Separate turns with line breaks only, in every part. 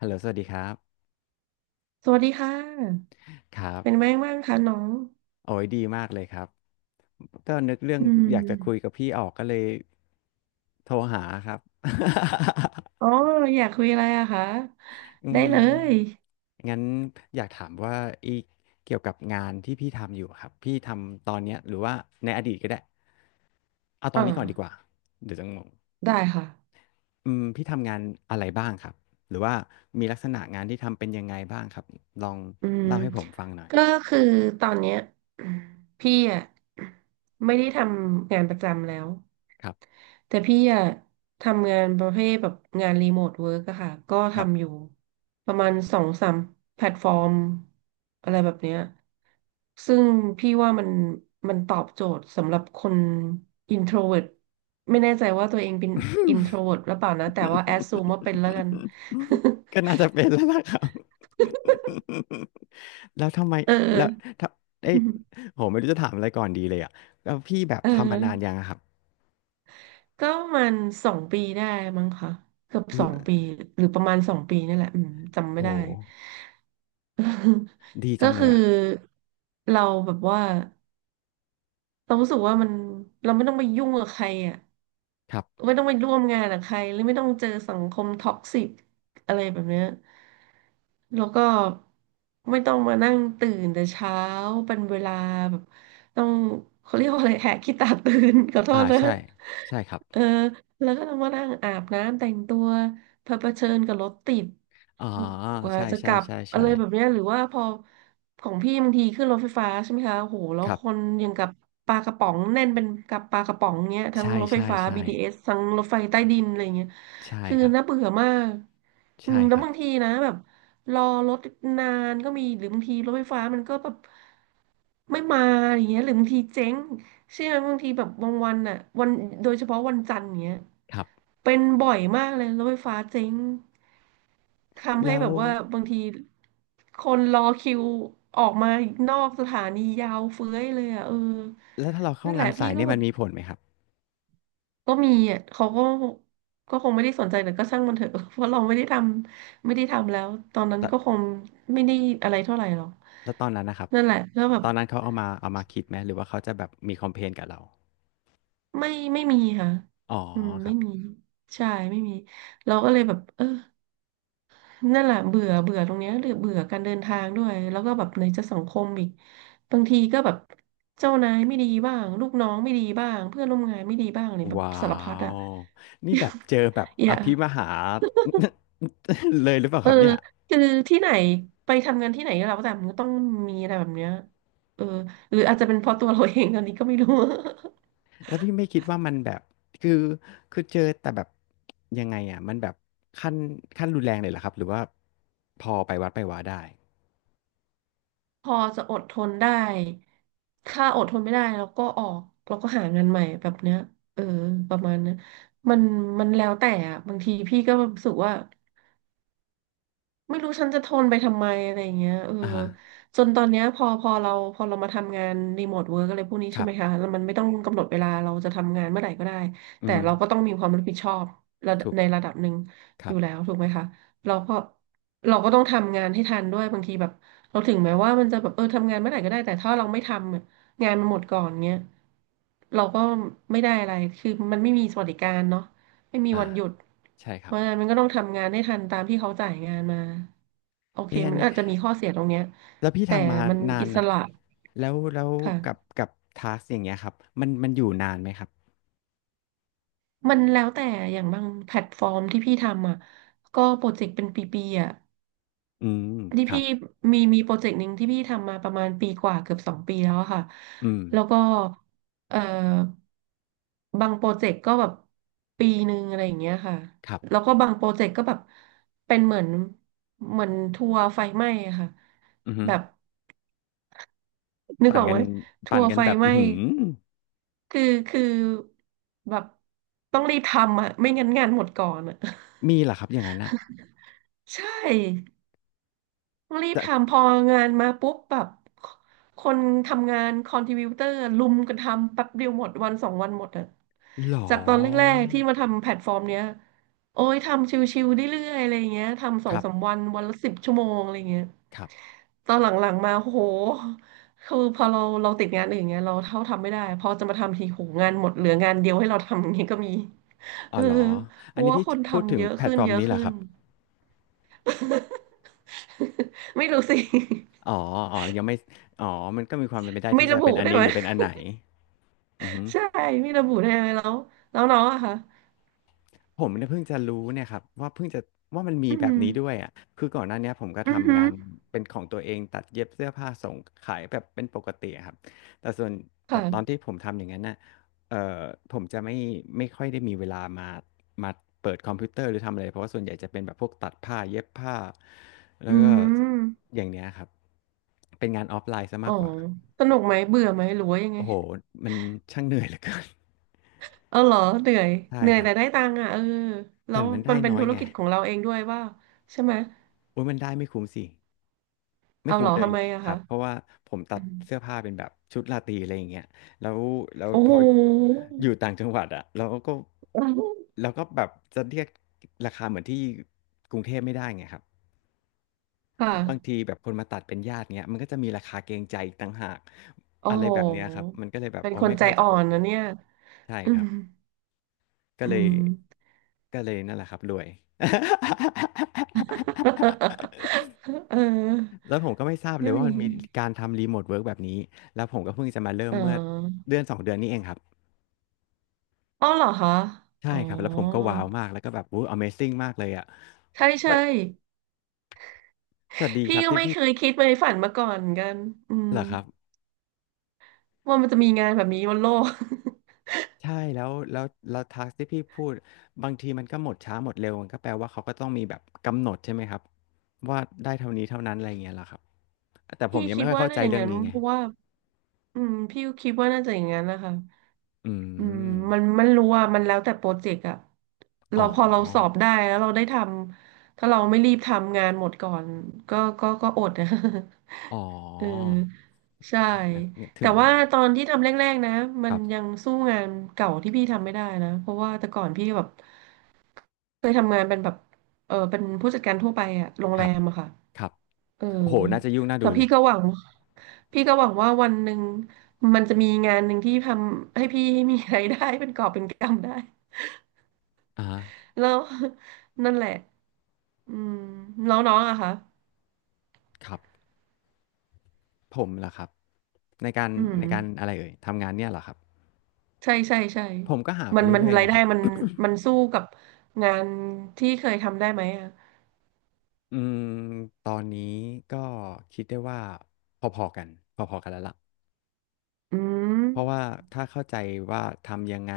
ฮัลโหลสวัสดีครับ
สวัสดีค่ะ
ครับ
เป็นไงบ้างคะน้อง
โอ้ยดีมากเลยครับก็นึกเรื่อง
อื
อยากจะคุย
ม
กับพี่ออกก็เลยโทรหาครับ
อ๋ออยากคุยอะไรอะคะ
อื
ได้
ม
เลย
งั้นอยากถามว่าอีกเกี่ยวกับงานที่พี่ทำอยู่ครับพี่ทำตอนเนี้ยหรือว่าในอดีตก็ได้เอาตอน
อ่า
นี้ก่อนดีกว่าเดี๋ยวจะงง
ได้ค่ะ
พี่ทำงานอะไรบ้างครับหรือว่ามีลักษณะงานที่ทำเป็นยังไงบ้างครับลอง
อืม
เล่าให้ผมฟังหน่อย
ก็คือตอนเนี้ย พี่อะไม่ได้ทำงานประจำแล้ว
คร
แต่พี่อะทำงานประเภทแบบงานรีโมทเวิร์กอะค่ะก็
ับ
ทำอยู่ประมาณสองสามแพลตฟอร์มอะไรแบบเนี้ยซึ่งพี่ว่ามันตอบโจทย์สำหรับคนอินโทรเวิร์ตไม่แน่ใจว่าตัวเองเป็นอินโทรเวิร์ตหรือเปล่านะแต่ว่าแอดซูมว่าเป็นแล้วกัน
ก็น่าจะเป็นแล้วล่ะครับ แล้วทำไม
เอ
แล้ว
อ
ถ้าเอ้ยโหไม่รู้จะถามอะไรก่อนดีเลยอ่ะแล้วพี่แบบ
เอ
ทำมานานยั
อ
งอะครับ
ก็ประมาณสองปีได้มั้งค่ะเกือบสองปีหรือประมาณสองปีนี่แหละอืมจำไม่
โห
ได้
ดีจั
ก็
งเลย
คือ
อ่ะ
เราแบบว่าเรารู้สึกว่ามันเราไม่ต้องไปยุ่งกับใครอ่ะ
ครับ
ไม่ต้องไปร่วมงานกับใครหรือไม่ต้องเจอสังคมท็อกซิกอะไรแบบเนี้ยแล้วก็ไม่ต้องมานั่งตื่นแต่เช้าเป็นเวลาแบบต้องเขาเรียกว่าอะไรแหกขี้ตาตื่น ขอโท
อ่า
ษนะ
ใช่ใช่ครับ
เออแล้วก็ต้องมานั่งอาบน้ำแต่งตัว เผเผชิญกับรถติด
อ๋อ
กว่า
ใช่
จะก
ใช่
ลับ
ใช่
อะ
ใช่
ไรแบบเนี้ยหรือว่าพอของพี่บางทีขึ้นรถไฟฟ้าใช่ไหมคะโอ้โหแล้
ค
ว
รั
คน
บ
อยังกับปลากระป๋องแน่นเป็นกับปลากระป๋องเนี้ยทั้ง
ใช่
รถไฟ
ใช่
ฟ้า
ใช่
BTS ทเอสทั้งรถไฟใต้ดินอะไรเงี้ย
ใช่
คือ
ครับ
น่าเบื่อมากอื
ใช่
มแล้
ค
ว
รับ
บางทีนะแบบรอรถนานก็มีหรือบางทีรถไฟฟ้ามันก็แบบไม่มาอย่างเงี้ยหรือบางทีเจ๊งเชื่อไหมบางทีแบบบางวันอ่ะวันโดยเฉพาะวันจันทร์เงี้ย
ครับ
เป็นบ่อยมากเลยรถไฟฟ้าเจ๊ง ทำให้
แล้ว
แบบว่าบางทีคนรอคิวออกมานอกสถานียาวเฟ้ยเลยอ่ะเออ
แล้วถ้าเราเข้า
นั่นแห
งา
ละ
นสา
พี่
ย
ก็
เนี่ย
แบ
มัน
บ
มีผลไหมครับ
ก็มีอ่ะเขาก็ก็คงไม่ได้สนใจแต่ก็ช่างมันเถอะ เพราะเราไม่ได้ทำแล้วตอนนั้นก็คงไม่ได้อะไรเท่าไหร่หรอก
แล้วตอนนั้นนะครับ
นั่นแหละแล้วแบ
ต
บ
อนนั้นเขาเอามาคิดไหมหรือว่าเขาจะแบบมีคอมเพลนกับเรา
ไม่ไม่มีค่ะ
อ๋อ
อืม
ครั
ไม่
บ
มีใช่ไม่มีเราก็เลยแบบเออ นั่นแหละเบื่อเบื่อตรงเนี้ยหรือเบื่อการเดินทางด้วยแล้วก็แบบไหนจะสังคมอีกบางทีก็แบบเจ้านายไม่ดีบ้างลูกน้องไม่ดีบ้างเพื่อนร่วมงานไม่ดีบ้างเนี่ยแบบ
ว้า
สารพัดอ่ะ
ว นี่แบบเจอแบบ
อ
อ
ย่า
ภิมหา เลยหรือเปล่า
เอ
ค
อ
รับเนี่ย
คือที่ไหนไปทำงานที่ไหนก็แล้วแต่มันก็ต้องมีอะไรแบบเนี้ยเออหรืออาจจะเป็นเพราะตัวเรา เองตอนนี้ก็ไม่รู้
แล้วพี่ไม่คิดว่ามันแบบคือคือเจอแต่แบบยังไงอ่ะมันแบบขั้นขั้นรุนแรงเลยเหรอครับหรือว่าพอไปวัดไปวาได้
พอจะอดทนได้ถ้าอดทนไม่ได้เราก็ออกเราก็หางานใหม่แบบเนี้ยเออประมาณนั้นมันมันแล้วแต่อะบางทีพี่ก็รู้สึกว่า ไม่รู้ฉันจะทนไปทำไมอะไรอย่างเงี้ยเออ
อ่าฮะ
จนตอนเนี้ยพอเรามาทำงานรีโมทเวิร์กอะไรพวกนี้
ค
ใช่
รั
ไหมคะ
บ
แล้วมันไม่ต้องกำหนดเวลาเราจะทำงานเมื่อไหร่ก็ได้
อือ
แต่
ฮึ
เราก็ต้องมีความรับผิดชอบระดับ
ถูก
ในระดับหนึ่ง
ค
อ
รั
ยู่แล้ว
บ
ถูกไหมคะเราก็เราก็ต้องทำงานให้ทันด้วยบางทีแบบเราถึงแม้ว่ามันจะแบบเออทำงานเมื่อไหร่ก็ได้แต่ถ้าเราไม่ทำอะงานมันหมดก่อนเงี้ยเราก็ไม่ได้อะไรคือมันไม่มีสวัสดิการเนาะ ไม่มี
อ่า
วันหยุด
ใช่ค
เพ
รับ
ราะฉะนั้นมันก็ต้องทำงานให้ทันตามที่เขาจ่ายงานมา โอเค
เอ๊ะอัน
มัน
นี้
อาจจะมีข้อเสียตรงเนี้ย
แล้วพี่
แต่
ทำมา
มัน
นา
อิ
น
ส
อะ
ระ
แล้วแล้ว
ค่ะ
กับทาสอย่างเงี้ยครับมันอยู่นานไหมครับ
มันแล้วแต่อย่างบางแพลตฟอร์มที่พี่ทำอ่ะก็โปรเจกต์เป็นปีๆอ่ะ
อืม
ที่
ครั
พี่
บ
มีโปรเจกต์หนึ่งที่พี่ทำมาประมาณปีกว่าเกือบสองปีแล้วอะค่ะ
อืม
แล้วก็เอ่อบางโปรเจกต์ก็แบบปีหนึ่งอะไรอย่างเงี้ยค่ะ
ครั
แล้
บ
วก็บางโปรเจกต์ก็แบบเป็นเหมือนทัวร์ไฟไหม้อะค่ะ
อือฮึ
แบบนึก
ปั่
อ
น
อก
กั
ไหม
น
ทั
ปั่น
วร์
กัน
ไฟ
แบบ
ไห
อื
ม้
อหือ
คือคือแบบต้องรีบทำอ่ะไม่งั้นงานหมดก่อนอ่ะ
มีเหรอครับอย่างนั้นอะ
ใช่ ต้องรีบ
แต่
ทำพองานมาปุ๊บแบบคนทำงานคอนทริบิวเตอร์ลุมกันทำแป๊บเดียวหมดวันสองวันหมดอะ
หรอ
จากตอนแรกๆที่มาทำแพลตฟอร์มเนี้ยโอ้ยทำชิวๆเรื่อยๆอะไรอย่างเงี้ยทำส
ค
อง
รับ
สามวันวันละ10 ชั่วโมงอะไรอย่างเงี้ย
ครับ
ตอนหลังๆมาโอ้โหคือพอเราติดงานอื่นเงี้ยเราเท่าทำไม่ได้พอจะมาทำทีโหงานหมดเหลืองานเดียวให้เราทำอย่างเงี้ยก็มี
อ๋
เอ
อ
อ
หรอ
เพ
อัน
ราะ
นี้
ว่า
พี่
คน
พูดถึ
ทำ
ง
เยอะ
แพลต
ขึ้น
ฟอร์ม
เยอะ
นี้เหรอ
ขึ้
ค
น
รับ
ไม่รู้สิ
อ๋ออ๋อยังไม่อ๋อมันก็มีความเป็นไปได้
ไม่
ที่จะ
ระ
เป็
บุ
นอัน
ได้
นี้
ไหม
หรือเป็นอันไหนอือฮึ
ใช่ไม่ระบุได้ไหมแล้วน้องอะค่ะ
ผมเนี่ยเพิ่งจะรู้เนี่ยครับว่าเพิ่งจะว่ามันมี
อื
แบบ
ม
นี้ด้วยอะคือก่อนหน้าเนี้ยผมก็
อือ
ทำ
ฮึ
งานเป็นของตัวเองตัดเย็บเสื้อผ้าส่งขายแบบเป็นปกติอะครับแต่ส่วนแต่ตอน
ค่ะ
ที่ผมทำอย่างนั้นน่ะเอ่อผมจะไม่ไม่ค่อยได้มีเวลามาเปิดคอมพิวเตอร์หรือทำอะไรเพราะว่าส่วนใหญ่จะเป็นแบบพวกตัดผ้าเย็บผ้าแล้
อื
วก็
ม
อย่างเนี้ยครับเป็นงานออฟไลน์ซะ
อ๋อ
มากกว่า
สนุกไหมเบื่อไหมหรือว่ายังไง
โอ้โหมันช่างเหนื่อยเหลือเกิน
เอาเหรอเหนื่อย
ใช่
เหนื่อ
ค
ย
รับ
แต่ได้ตังค์อ่ะเออแล้
แต่
ว
มัน
มั
ได้
นเป็น
น้อ
ธุ
ย
ร
ไง
กิจของเราเองด้วยว่าใช่ไหม
โอ้ยมันได้ไม่คุ้มสิ ไม่
เอา
คุ้
เหร
ม
อ
เลย
ทำ
แห
ไม
ละ
อะ
ครั
คะ
บ เพราะว่าผมตั
อื
ด
ม
เสื้อผ้าเป็นแบบชุดราตรีอะไรอย่างเงี้ยแล้ว
โอ้
พ
โห
ออยู่ต่างจังหวัดอ่ะเราก็แบบจะเรียกราคาเหมือนที่กรุงเทพไม่ได้ไงครับ
ค่ะ
บางทีแบบคนมาตัดเป็นญาติเงี้ยมันก็จะมีราคาเกรงใจอีกต่างหาก
โอ้
อะไร
โห
แบบเนี้ยครับมันก็เลยแบบ
เป็น
อ๋อ
คน
ไม่
ใจ
ค่อยจะ
อ่อ
โอ
น
เค
นะเนี่ย
ใช่
อื
ครั
ม
บก็
อื
เลย
ม
นั่นแหละครับรวย
เออ
แล้วผมก็ไม่ทราบเล
ก็
ยว่า
ดี
มันมีการทำรีโมทเวิร์กแบบนี้ แล้วผมก็เพิ่งจะมาเริ่ม
อ๋
เมื่อ
อ
เดือนสองเดือนนี้เองครับ
อ๋อเหรอคะ
ใช่
อ๋อ
ครับ แล้วผมก็ว้าวมาก แล้วก็แบบวู้ Amazing มากเลยอ่ะ
ใช่ใช่
ไม่แต่ดี
พี่
ครับ
ก็
ที่
ไม่
พี่
เคยคิดไปฝันมาก่อนเหมือนกันอืม
เหรอครับ
ว่ามันจะมีงานแบบนี้บนโลก
ใช่แล้วทักที่พี่พูดบางทีมันก็หมดช้าหมดเร็วมันก็แปลว่าเขาก็ต้องมีแบบกำหนดใช่ไหมครับว่าได้เท่านี้เท่านั้นอะไรอย่างเงี้ยเหรอครับแต่ ผม
พี่
ยัง
คิ
ไม่
ด
ค่อย
ว่า
เข้าใจ
น่าจะอย่าง
เรื่อง
นั้น
นี้ไง
เพราะว่าอืมพี่ก็คิดว่าน่าจะอย่างนั้นนะคะ
อื
อืม
ม
มันรู้ว่ามันแล้วแต่โปรเจกต์อะเรา
อ๋
พอเราสอ
อ
บได้แล้วเราได้ทำถ้าเราไม่รีบทำงานหมดก่อนก็อดนะ
อ๋อ
เออ ใช่
นะถึ
แต่
ง
ว่าตอนที่ทำแรกๆนะมั
ค
น
รั
ยั
บ
งสู้งานเก่าที่พี่ทำไม่ได้นะเพราะว่าแต่ก่อนพี่แบบเคยทำงานเป็นแบบเออเป็นผู้จัดการทั่วไปอะโรง
ค
แร
รับ
มอะค่ะ
ครับ
เออ
โอ้โห น่าจะยุ่งน่า
แต่
ดูเล
พี่
ย
ก็หวังพี่ก็หวังว่าวันหนึ่งมันจะมีงานหนึ่งที่ทำให้พี่มีรายได้ เป็นกอบเป็นกำได้
อ่า
แล้วนั่นแหละอืมแล้วน้องอะคะ
ครับ ผมเหรอครับในการ
อืม
อะไรเอ่ย ทำงานเนี่ยเหรอครับ
ใช่ใช่ใช่
ผมก็หาไป
มัน
เรื่อยๆ
ราย
นะค
ได้
รับ
มันมันสู้กับงานที่เคยทำได้ไหมอ่ะ
อืมตอนนี้ก็คิดได้ว่าพอๆกัน พอๆกันแล้วล่ะ
อืม
เพราะว่าถ้าเข้าใจว่าทำยังไง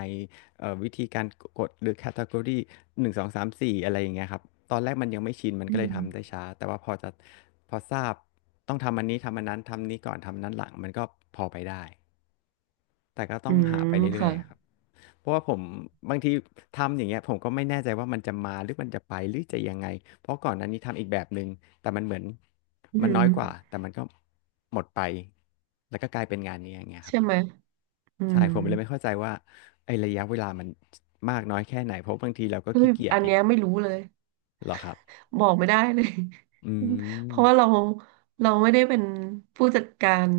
วิธีการกดหรือแคตตากรีหนึ่งสองสามสี่อะไรอย่างเงี้ยครับ ตอนแรกมันยังไม่ชินมัน
อื
ก็เลยทำได้
ม
ช้า แต่ว่าพอจะพอทราบต้องทำอันนี้ทำอันนั้นทำนี้ก่อนทำอันนั้นหลังมันก็พอไปได้แต่ก็ต้อ
อื
งหา
ม
ไปเรื่อย
ค่ะ
ๆครับ เพราะว่าผมบางทีทำอย่างเงี้ยผมก็ไม่แน่ใจว่ามันจะมาหรือมันจะไปหรือจะยังไง เพราะก่อนหน้านี้ทำอีกแบบหนึ่งแต่มันเหมือน
อื
มันน้
ม
อยกว่าแต่มันก็หมดไปแล้วก็กลายเป็นงานนี้อย่างเงี้ยครับ
ใช่ไหม อื
ใช่
ม
ผมเลยไม่เข้าใจว่าไอ้ระยะเวลามันมากน้อยแค่ไหนเพราะบางทีเราก็
เฮ้
ขี้
ย
เกียจ
อัน
เนี่ย
เนี้ยไม่รู้เลย
เหรอครับ
บอกไม่ได้เลย
อื
เพราะว่า
ม
เราไม่ได้เป็นผู้จัดการ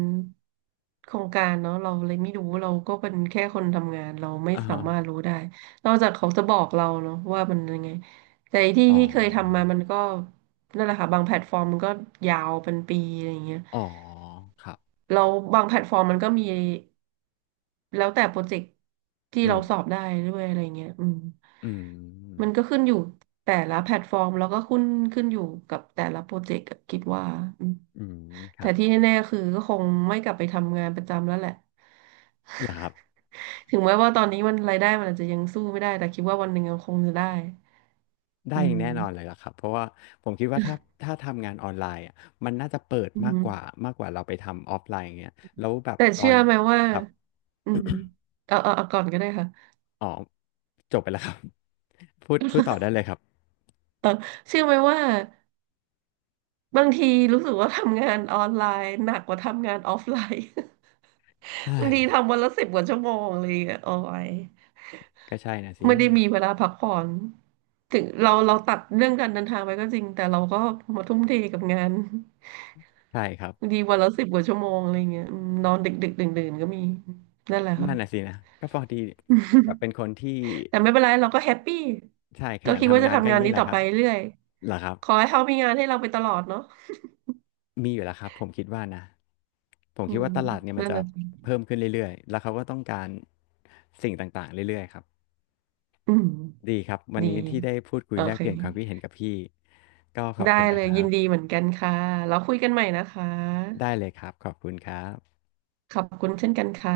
โครงการเนาะเราเลยไม่รู้เราก็เป็นแค่คนทำงานเราไม่
อ่า
สา
ฮะ
มารถรู้ได้นอกจากเขาจะบอกเราเนาะว่ามันยังไงแต่ที่
อ๋อ
ที่เคยทำมามันก็นั่นแหละค่ะบางแพลตฟอร์มมันก็ยาวเป็นปีอะไรอย่างเงี้ย
อ๋อครับ
เราบางแพลตฟอร์มมันก็มี แล้วแต่โปรเจกต์ที่
อื
เรา
ม
สอบได้ด้วยอะไรเงี้ยอืม
อืม
มันก็ขึ้นอยู่แต่ละแพลตฟอร์มแล้วก็ขึ้นอยู่กับแต่ละโปรเจกต์อะคิดว่าอืม
อืมค
แต่
รับ
ที่แน่ๆคือก็คงไม่กลับไปทำงานประจำแล้วแหละ
เหรอครับ
ถึงแม้ว่าตอนนี้มันรายได้มันอาจจะยังสู้ไม่ได้แต่คิดว่าวันหนึ่งมันคงจะได้อื
ได้อย่าง
ม
แน่นอนเลยล่ะครับเพราะว่าผมคิดว่าถ้าทำงานออนไลน์อะมันน่าจะเปิด
อื
มาก
ม
กว่ามากกว่าเราไปทำออฟไลน์อย่างเงี้ยแล้วแบบ
แต่
ตอ
เชื่
น
อไหมว่า
ครับ
อืมเอาก่อนก็ได้ค่ะ
อ๋อจบไปแล้วครับ พูดพูดต่อได้เลยครับ
เออเชื่อไหมว่า บางทีรู้สึกว่าทำงานออนไลน์หนักกว่าทำงานออฟไลน์
เฮ้
บาง
ย
ทีทำวันละสิบกว่าชั่วโมงเลยอะโอ้ย
ก็ใช่นะสิ
ไม่ได้มีเวลาพักผ่อนถึงเราตัดเรื่องการเดินทางไปก็จริงแต่เราก็มาทุ่มเทกับงาน
ใช่ครับ
บางทีวันละสิบกว่าชั่วโมงอะไรเงี้ยอืมนอนดึกดื่นดื่นๆก็มีนั่นแหละค่ะ
นั่นน่ะสินะก็พอดีแบบเป็ นคนที่
แต่ไม่เป็นไรเราก็แฮปปี้
ใช่ข
ก็
ยัน
คิดว่า
ทำ
จะ
งานก็
ทำ
อ
งา
ย่า
น
งนี้
นี้
แหละ
ต่อ
ครั
ไป
บ
เรื่อย
เหรอครับ
ขอให้เขามีงานให้เราไปตลอดเนาะ
มีอยู่แล้วครับผมคิดว่านะผม
อื
คิด
ม
ว่าตลาดเนี่ยมัน
นั่นแห
จะ
ละสิ
เพิ่มขึ้นเรื่อยๆแล้วเขาก็ต้องการสิ่งต่างๆเรื่อยๆครับ
อืม
ดีครับวัน
ดี
นี้ที่ได้พูดคุ
โอ
ยแลก
เค
เปลี่ยนความคิดเห็นกับพี่ก็ขอบ
ได้
คุณ
เล
นะค
ย
รั
ยินดีเห
บ
มือนกันค่ะแล้วคุยกันใหม่นะคะ
ได้เลยครับขอบคุณครับ
ขอบคุณเช่นกันค่ะ